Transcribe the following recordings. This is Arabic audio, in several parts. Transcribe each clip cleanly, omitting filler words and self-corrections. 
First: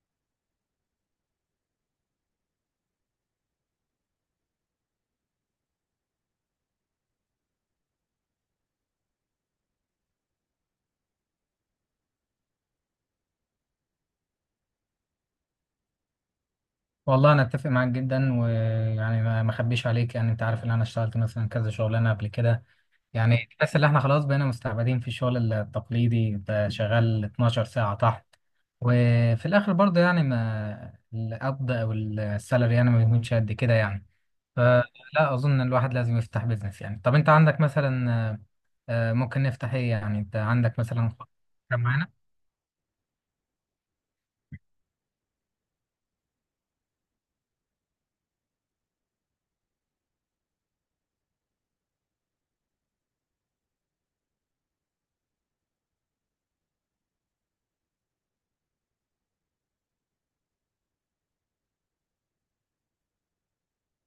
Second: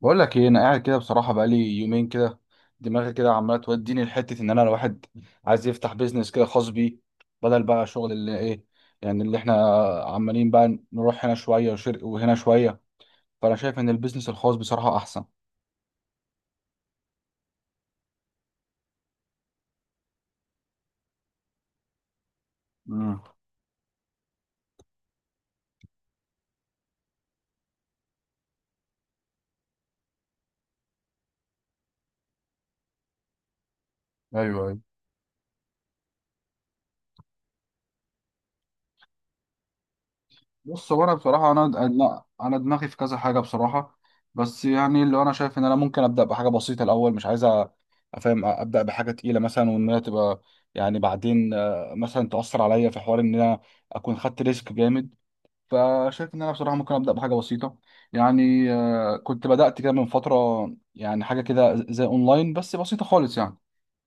بقول لك ايه، انا قاعد كده بصراحه بقالي يومين كده. دماغي كده عماله توديني لحته ان انا الواحد عايز يفتح بيزنس كده خاص بيه، بدل بقى شغل اللي ايه يعني اللي احنا عمالين بقى نروح هنا شويه وشرق وهنا شويه. فانا شايف ان البيزنس الخاص بصراحه احسن. والله انا اتفق معاك جدا ويعني ما اخبيش عليك يعني انت عارف ان انا اشتغلت مثلا كذا شغلانه قبل كده. امم. يعني تحس ان احنا خلاص بقينا مستعبدين في الشغل التقليدي، انت شغال 12 ساعه تحت وفي الاخر برضه يعني ما القبض او السالري يعني ما بيكونش قد كده يعني. ايوه، ايوه. فلا اظن ان الواحد لازم يفتح بيزنس. يعني طب انت عندك مثلا ممكن نفتح ايه، يعني انت عندك بص، هو مثلا انا بصراحه انا كان معانا. لا انا دماغي في كذا حاجه بصراحه. بس يعني اللي انا شايف ان انا ممكن ابدا بحاجه بسيطه الاول، مش عايز افهم، ابدا بحاجه تقيله مثلا وان هي تبقى يعني بعدين مثلا تاثر عليا في حوار ان انا اكون خدت ريسك جامد. فشايف ان انا بصراحه ممكن ابدا بحاجه بسيطه. يعني كنت بدات كده من فتره، يعني حاجه كده زي اونلاين بس بسيطه خالص يعني،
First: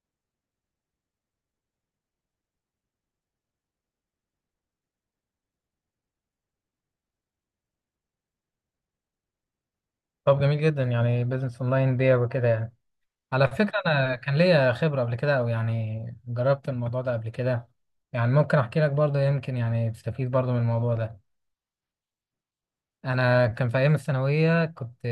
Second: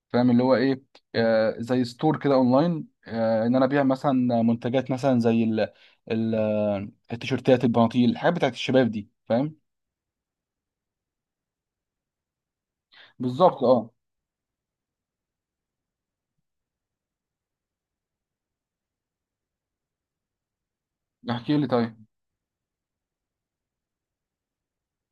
فاهم اللي هو ايه. آه، زي ستور كده اونلاين، آه، ان انا ابيع مثلا منتجات مثلا زي ال التيشيرتات، البناطيل، الحاجات بتاعت الشباب دي، فاهم. طب جميل جدا يعني بيزنس اونلاين بيع وكده يعني. على بالظبط، فكرة اه. أنا كان ليا خبرة قبل كده أو يعني جربت الموضوع ده قبل كده، يعني ممكن أحكي لك برضه يمكن يعني تستفيد برضه من الموضوع ده. احكي لي طيب. أنا كان في أيام الثانوية كنت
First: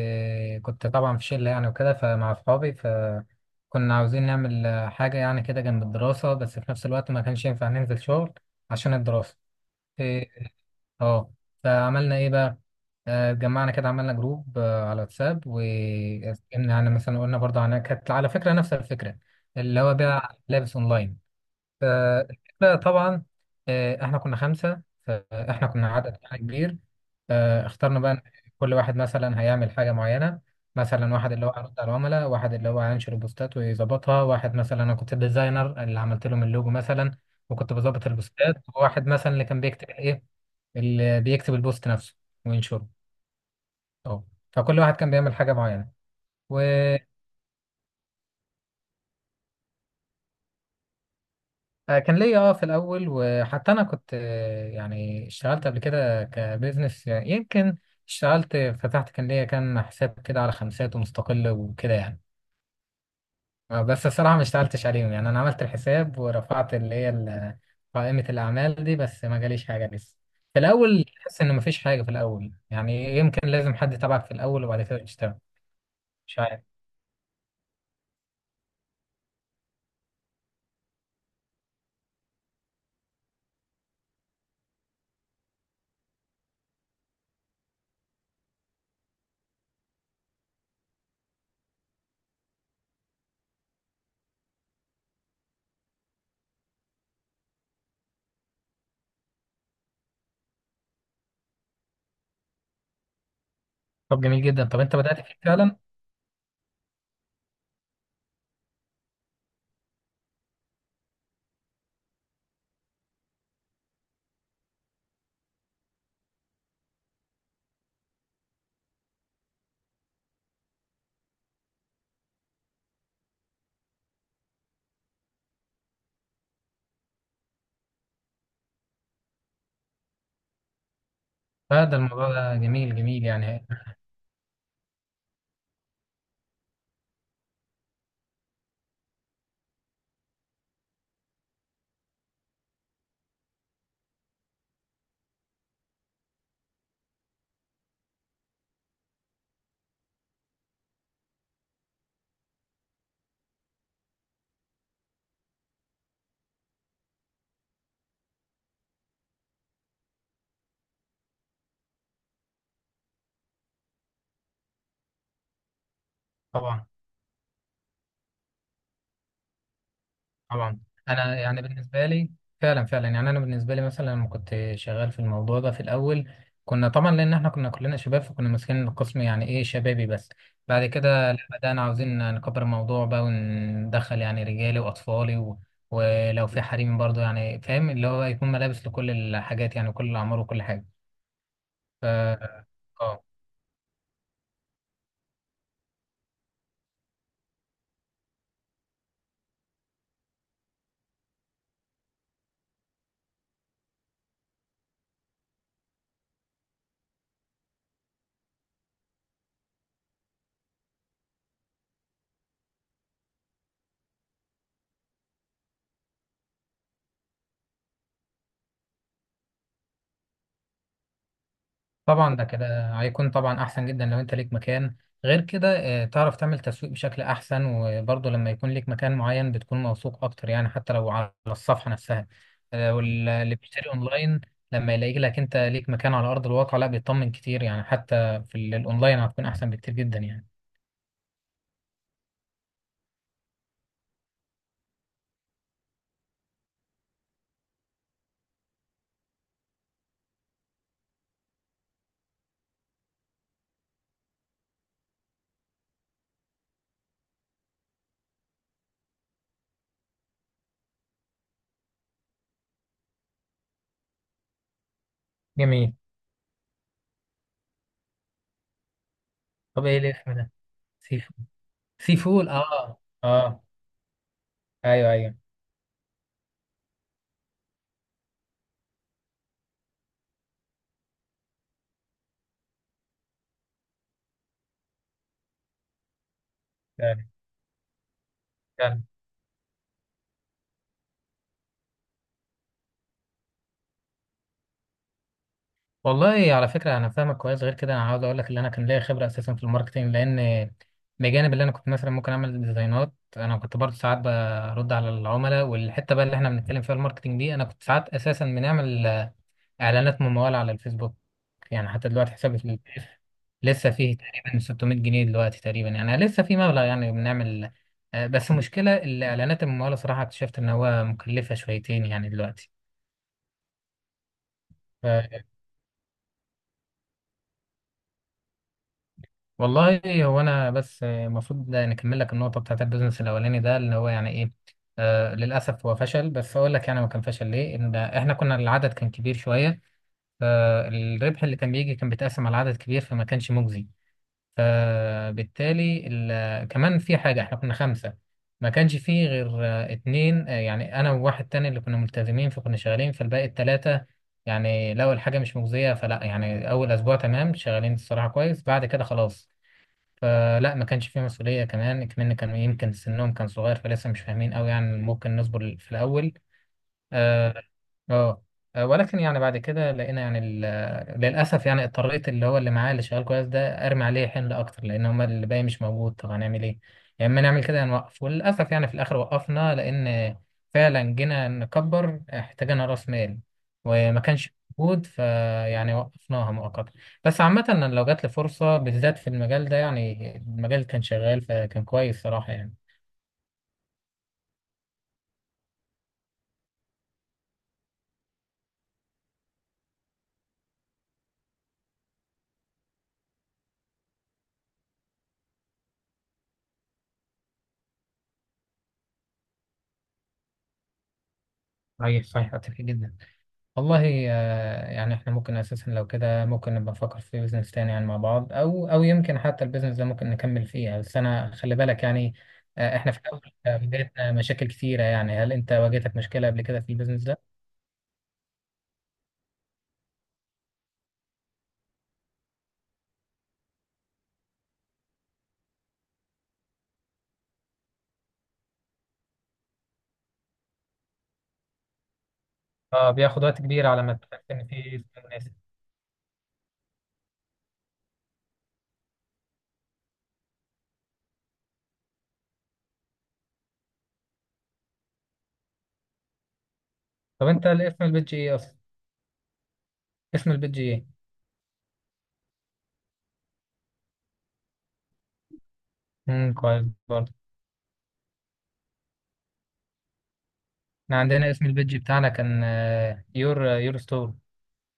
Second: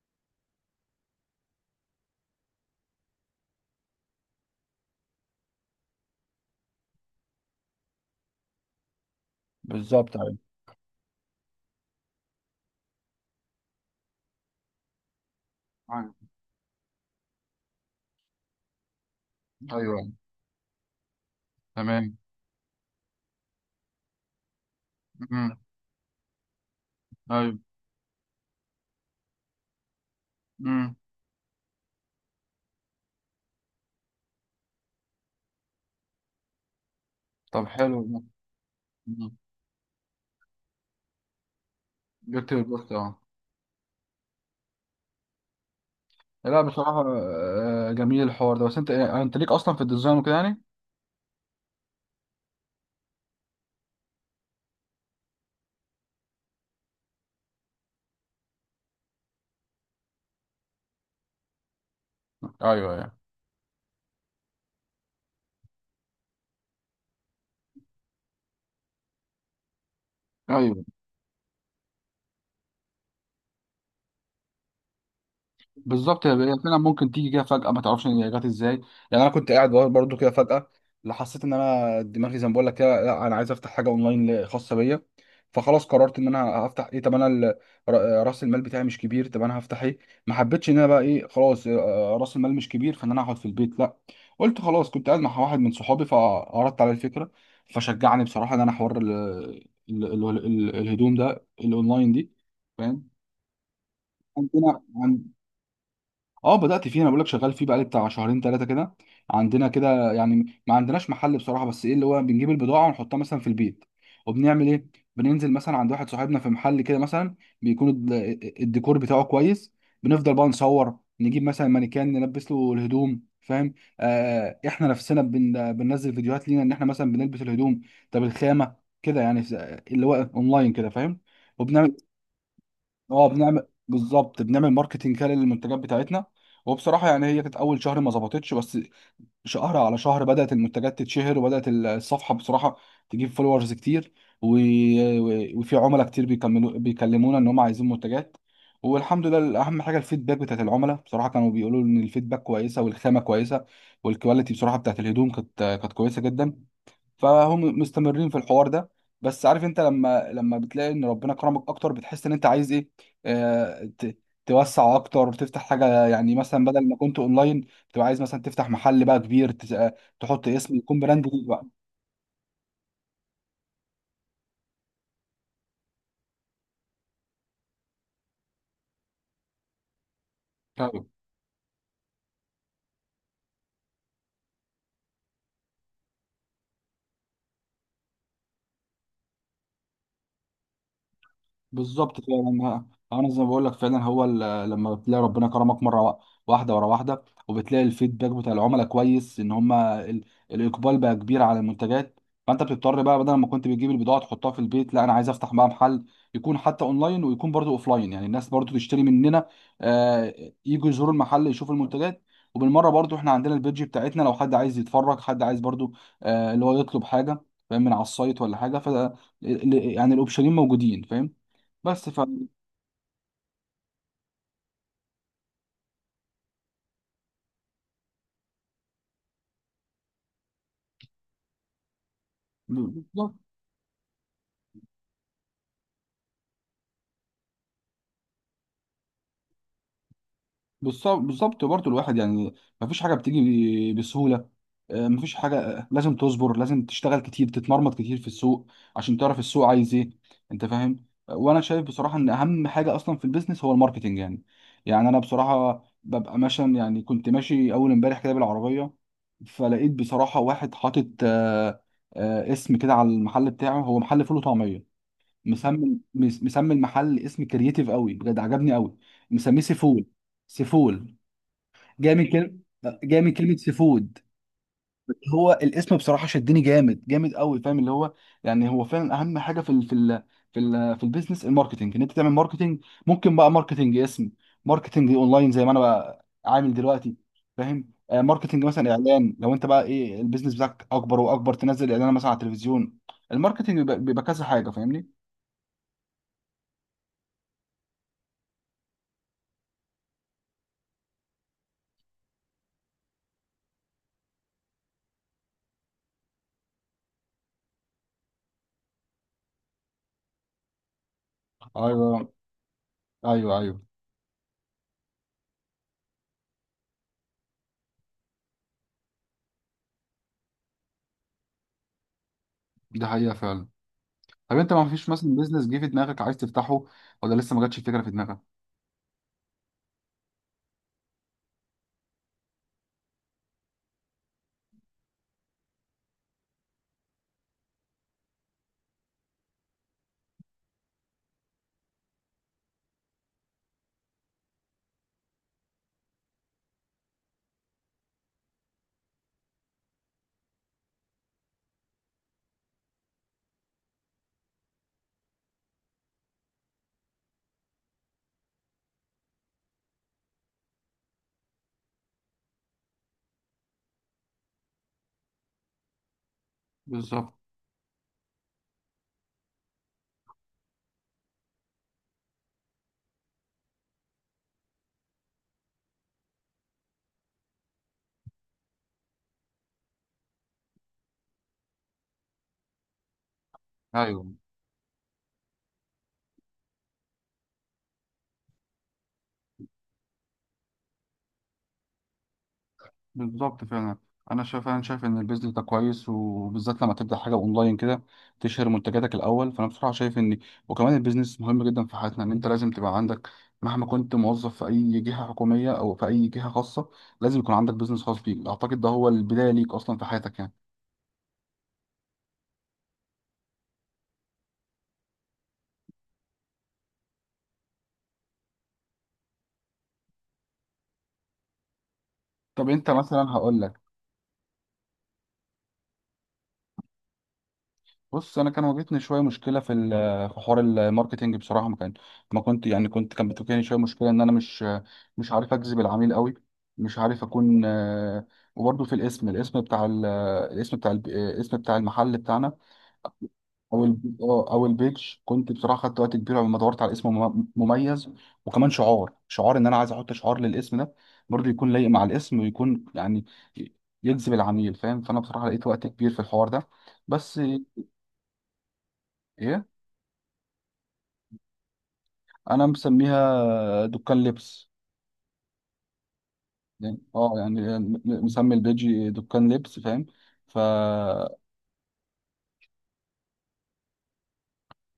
كنت طبعا في شلة يعني وكده فمع أصحابي، فكنا عاوزين نعمل حاجة يعني كده جنب الدراسة، بس في نفس الوقت ما كانش ينفع ننزل شغل عشان الدراسة. بالظبط. ايوه، اه. فعملنا ايه بقى؟ اتجمعنا كده عملنا جروب على واتساب ايوه. واتكلمنا، يعني مثلا قلنا برضه، عن كانت على فكره نفس الفكره اللي هو أيوة، بيع لابس اونلاين. تمام. فالفكره طبعا احنا كنا خمسه امم. فاحنا كنا عدد يعني كبير. ايوه. اخترنا بقى كل واحد مثلا هيعمل حاجه معينه. امم. مثلا واحد اللي هو هيرد على العملاء، واحد اللي هو هينشر بوستات ويظبطها، واحد مثلا انا كنت الديزاينر اللي عملت لهم اللوجو مثلا طب وكنت حلو. بظبط البوستات، وواحد أمم. مثلا اللي كان بيكتب ايه، اللي بيكتب البوست نفسه جبت وينشره. البوست، اه. اه. فكل واحد كان بيعمل حاجة معينة. لا وكان بصراحة جميل الحوار ده، بس انت انت ليك اصلا في الديزاين وكده يعني؟ ليا اه في الأول، وحتى أنا كنت يعني اشتغلت قبل كده كبزنس يعني، يمكن اشتغلت فتحت كان ليا كان حساب كده على خمسات ومستقل وكده يعني. ايوه، ايوه. بس الصراحة ما اشتغلتش عليهم، يعني أنا عملت الحساب ورفعت اللي هي قائمة الأعمال دي، بس ما جاليش حاجة لسه. في ايوه. الأول تحس إن مفيش حاجة، في الأول يعني يمكن لازم حد تبعك في الأول وبعد كده تشتغل. بالظبط، هي مش هي عارف. فعلا ممكن تيجي كده فجأة، ما تعرفش هي جت ازاي. يعني انا كنت قاعد برضو كده فجأة، لا حسيت ان انا دماغي زي ما بقول لك كده، لا انا عايز افتح حاجة اونلاين خاصة بيا. فخلاص قررت ان انا هفتح ايه. طب انا راس المال بتاعي مش كبير، طب انا هفتح ايه؟ ما حبيتش ان انا بقى ايه خلاص، راس المال مش كبير فان انا اقعد في البيت، لا. قلت خلاص، كنت قاعد مع واحد من صحابي فعرضت عليه الفكرة فشجعني بصراحة ان انا حوار الهدوم ده الاونلاين دي، فاهم. طب جميل جدا، طب عندنا، انت بدأت فيه فعلا؟ اه بدأت فيه. انا بقول لك شغال فيه بقالي بتاع شهرين ثلاثة كده. عندنا كده يعني ما عندناش محل بصراحة، بس ايه اللي هو بنجيب البضاعة ونحطها مثلا في البيت. وبنعمل ايه، بننزل مثلا عند واحد صاحبنا في محل كده مثلا، بيكون الديكور بتاعه كويس. بنفضل بقى نصور، نجيب مثلا مانيكان نلبس له الهدوم، فاهم. آه، احنا نفسنا بننزل فيديوهات لينا ان احنا مثلا بنلبس الهدوم. طب الخامة، كده يعني اللي هو اونلاين كده، فاهم. لا ده الموضوع ده جميل جميل اه، يعني. بنعمل بالظبط، بنعمل ماركتنج كده للمنتجات بتاعتنا. وبصراحه يعني هي كانت اول شهر ما ظبطتش، بس شهر على شهر بدات المنتجات تتشهر، وبدات الصفحه بصراحه تجيب فولورز كتير. و... وفي عملاء كتير بيكملوا بيكلمونا ان هم عايزين منتجات، والحمد لله. اهم حاجه الفيدباك بتاعت العملاء بصراحه كانوا بيقولوا ان الفيدباك كويسه والخامه كويسه، والكواليتي بصراحه بتاعت الهدوم كانت كويسه جدا. فهم مستمرين في الحوار ده. بس عارف انت لما بتلاقي ان ربنا كرمك اكتر، بتحس ان انت عايز ايه. آه، توسع اكتر، تفتح حاجه يعني مثلا طبعا. بدل ما كنت اونلاين بتبقى عايز مثلا تفتح محل بقى كبير، تحط اسم طبعا. يكون براند انا ليك يعني بالنسبه لي، فعلا فعلا يعني انا بالنسبه لي مثلا لما كنت شغال في الموضوع ده في الاول، كنا طبعا لان احنا كنا كلنا شباب فكنا ماسكين القسم يعني ايه شبابي، بس بعد بقى. كده لا، بدانا عاوزين نكبر الموضوع بقى وندخل يعني رجالي واطفالي ولو في حريم برضه يعني، فاهم اللي هو يكون ملابس لكل الحاجات يعني كل الاعمار وكل حاجه. ف... بالظبط، فعلا. اه. انا زي ما بقول لك فعلا هو لما بتلاقي ربنا كرمك مره واحده ورا واحده، وبتلاقي الفيدباك بتاع العملاء كويس ان هم الاقبال بقى كبير على المنتجات، فانت بتضطر بقى بدل ما كنت بتجيب البضاعه تحطها في البيت، لا انا عايز افتح بقى محل يكون حتى اونلاين ويكون برضو اوفلاين، يعني الناس برضو تشتري مننا، آه، يجوا يزوروا المحل يشوفوا المنتجات. وبالمره برضو احنا عندنا البيدج بتاعتنا، لو حد عايز يتفرج، حد عايز برضو اللي هو يطلب حاجه، فاهم، من على السايت ولا حاجه، ف يعني الاوبشنين موجودين، فاهم. بس ف، طبعا ده كده هيكون طبعا احسن جدا لو انت ليك مكان. غير كده تعرف تعمل تسويق بشكل احسن، وبرضه لما يكون ليك مكان معين بتكون موثوق اكتر يعني حتى لو على الصفحة نفسها. بالظبط. واللي بيشتري اونلاين لما يلاقي لك انت ليك مكان على ارض الواقع لا بيطمن كتير يعني، حتى في الاونلاين هتكون احسن بكتير جدا يعني. بالظبط برضه الواحد يعني مفيش حاجه بتيجي بسهوله، مفيش حاجه، لازم تصبر، لازم تشتغل كتير، تتمرمط كتير في السوق عشان تعرف السوق عايز ايه، انت فاهم. وانا شايف بصراحه ان اهم حاجه اصلا في البيزنس هو الماركتنج يعني. يعني انا بصراحه ببقى ماشي، يعني كنت ماشي اول امبارح كده بالعربيه، فلقيت بصراحه واحد حاطط اسم كده على المحل بتاعه، هو محل فول وطعميه. جميل. مسمي مسمي المحل اسم كرييتيف قوي بجد، عجبني قوي. مسميه طب ايه سيفول. الاسم ده؟ سيفول سيفو جاي من سيفول. كلمه، اه جاي من كلمه اه. سيفود. ايوه ايوه. هو الاسم بصراحه شدني جامد جامد قوي، فاهم اللي هو. يعني هو فعلا اهم حاجه في البيزنس الماركتنج، ان انت تعمل ماركتنج. ممكن بقى ماركتنج اسم، ماركتنج اونلاين زي ما انا بقى عامل دلوقتي، فاهم. ماركتنج مثلا فعلا. اعلان، لو انت بقى ايه البيزنس بتاعك اكبر واكبر، تنزل اعلان مثلا على التلفزيون. الماركتنج بيبقى كذا حاجه، فاهمني. والله على فكرة أنا فاهمك كويس، غير كده أنا عاوز أقول لك إن أنا كان ليا خبرة أساسا في الماركتينج، لأن بجانب اللي أنا كنت مثلا ممكن أعمل ديزاينات، أنا كنت برضه ساعات برد على العملاء، والحتة بقى اللي إحنا بنتكلم فيها الماركتينج دي أنا كنت ساعات أساسا بنعمل إعلانات ممولة على الفيسبوك. يعني حتى ايوه، دلوقتي حسابي في البيف ايوه، ايوه. لسه فيه تقريبا 600 جنيه دلوقتي، تقريبا يعني لسه في مبلغ يعني بنعمل بس المشكلة الإعلانات الممولة صراحة اكتشفت إن هو مكلفة شويتين يعني دلوقتي. دي حقيقة فعلا. طب انت ما فيش مثلا بيزنس جه في دماغك عايز تفتحه ولا لسه ما جاتش الفكرة في دماغك؟ والله هو انا بس المفروض نكمل لك النقطه بتاعت البيزنس الاولاني ده اللي هو يعني ايه. آه للاسف هو فشل، بس اقول لك يعني ما كان فشل ليه، ان احنا كنا العدد كان كبير شويه، فالربح اللي كان بيجي كان بيتقسم على عدد كبير فما كانش مجزي. فبالتالي كمان في حاجه، احنا كنا خمسه ما كانش فيه غير اتنين، يعني انا وواحد تاني اللي كنا ملتزمين فكنا شغالين، فالباقي التلاته يعني لو الحاجه مش مجزيه فلا، يعني اول اسبوع تمام شغالين الصراحه كويس، بعد كده خلاص فلا. ما كانش فيه مسؤولية كمان كمان، كانوا يمكن سنهم كان صغير فلسه مش فاهمين قوي يعني، ممكن نصبر في الأول. بالظبط، آه، اه. ولكن يعني بعد كده لقينا يعني للاسف يعني اضطريت اللي هو اللي معايا اللي شغال كويس ده ارمي عليه حمل اكتر، لان هما اللي باقي مش موجود طب هنعمل ايه؟ يا اما نعمل كده يا نوقف، وللاسف يعني في الاخر وقفنا، لان فعلا جينا نكبر احتاجنا راس مال وما ايوه. كانش موجود، فيعني وقفناها مؤقتا. بس عامة أنا لو جات لي فرصة بالذات في المجال ده، يعني المجال كان شغال فكان كويس صراحة يعني. بالظبط فعلا. انا شايف ان البيزنس ده كويس، وبالذات لما تبدا حاجه اونلاين كده تشهر منتجاتك الاول. فانا بصراحه شايف ان، وكمان البيزنس مهم جدا في حياتنا، ان انت لازم تبقى عندك مهما كنت موظف في اي جهه حكوميه او في اي جهه خاصه، لازم يكون عندك بيزنس خاص بيك. اعتقد ده هو البدايه ليك اصلا في حياتك يعني. صحيح صحيح، أتفق جدا. والله يعني احنا ممكن اساسا لو كده ممكن نبقى نفكر في بيزنس تاني يعني مع بعض، او او يمكن حتى البيزنس ده ممكن نكمل فيه، بس انا خلي بالك يعني. طب انت احنا في مثلا الاول هقول لك. بدايتنا مشاكل كتيرة، يعني هل انت واجهتك مشكلة قبل كده في البيزنس ده؟ بص انا كان واجهتني شويه مشكله في في حوار الماركتينج بصراحه، ما كان ما كنت يعني كنت كان بتواجهني شويه مشكله ان انا مش مش عارف اجذب العميل قوي، مش عارف اكون، آه، وبرضه في الاسم، الاسم بتاع الاسم بتاع الاسم بتاع المحل بتاعنا، اه بياخد وقت او كبير على ما او تتأكد فيه البيج، اسم كنت مناسب. بصراحه خدت وقت كبير لما دورت على اسم مميز. وكمان شعار، شعار ان انا عايز احط شعار للاسم ده برضه يكون لايق مع الاسم ويكون يعني يجذب العميل، فاهم. فانا بصراحه لقيت وقت كبير في الحوار ده. بس طب ايه، انت اسم البيدج ايه اصلا؟ اسم البيدج ايه؟ انا مسميها دكان لبس. كويس يعني اه، برضه. يعني مسمي البيج دكان لبس، فاهم. ف احنا عندنا اسم البيدج بتاعنا كان يور ستور.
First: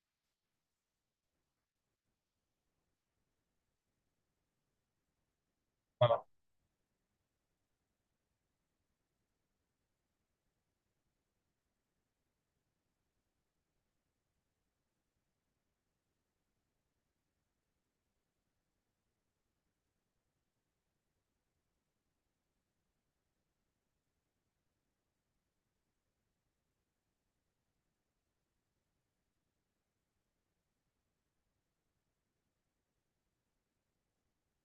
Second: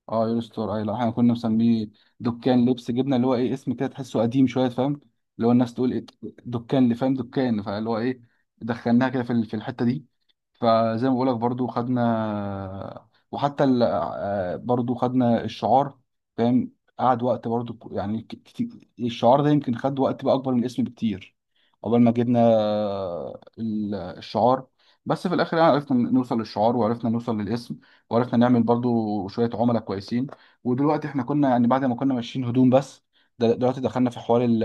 اه، يور ستور، اي لا احنا كنا مسميه دكان لبس. جبنا اللي هو ايه اسم كده تحسه قديم شويه، فاهم اللي هو الناس تقول ايه، آه. دكان اللي فاهم، دكان، فاللي هو ايه دخلناها كده في في الحته دي. فزي ما بقولك برضو خدنا، وحتى ال... آه، برضو خدنا الشعار، فاهم. قعد وقت برضو كتير، الشعار ده يمكن خد وقت بقى اكبر من الاسم بكتير، عقبال ما جبنا الشعار. بس في الاخر يعني عرفنا نوصل للشعار، وعرفنا نوصل للاسم، وعرفنا نعمل برضو شوية عملاء كويسين. ودلوقتي احنا كنا يعني بعد ما كنا ماشيين هدوم بس، دلوقتي دخلنا في حوار ال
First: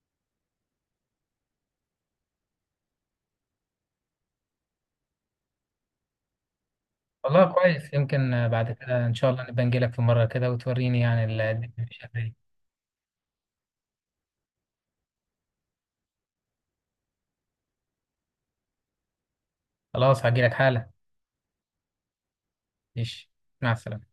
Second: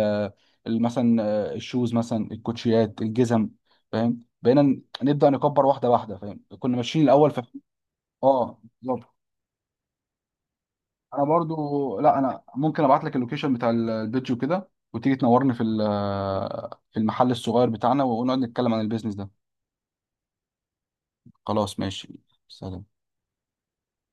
ال- مثلا الشوز مثلا، الكوتشيات، الجزم، فاهم. بقينا نبدأ نكبر واحدة واحدة، فاهم كنا ماشيين الأول في. والله كويس، يمكن اه، بعد كده ان بالظبط. شاء الله نبقى نجيلك في مرة كده وتوريني انا يعني برضو، الدنيا ماشية لا ازاي. انا ممكن ابعت لك اللوكيشن بتاع البيج وكده، وتيجي تنورني في في المحل الصغير بتاعنا، ونقعد نتكلم عن البيزنس ده. خلاص هجيلك حالا. خلاص ماشي. سلام. ماشي. مع السلامة.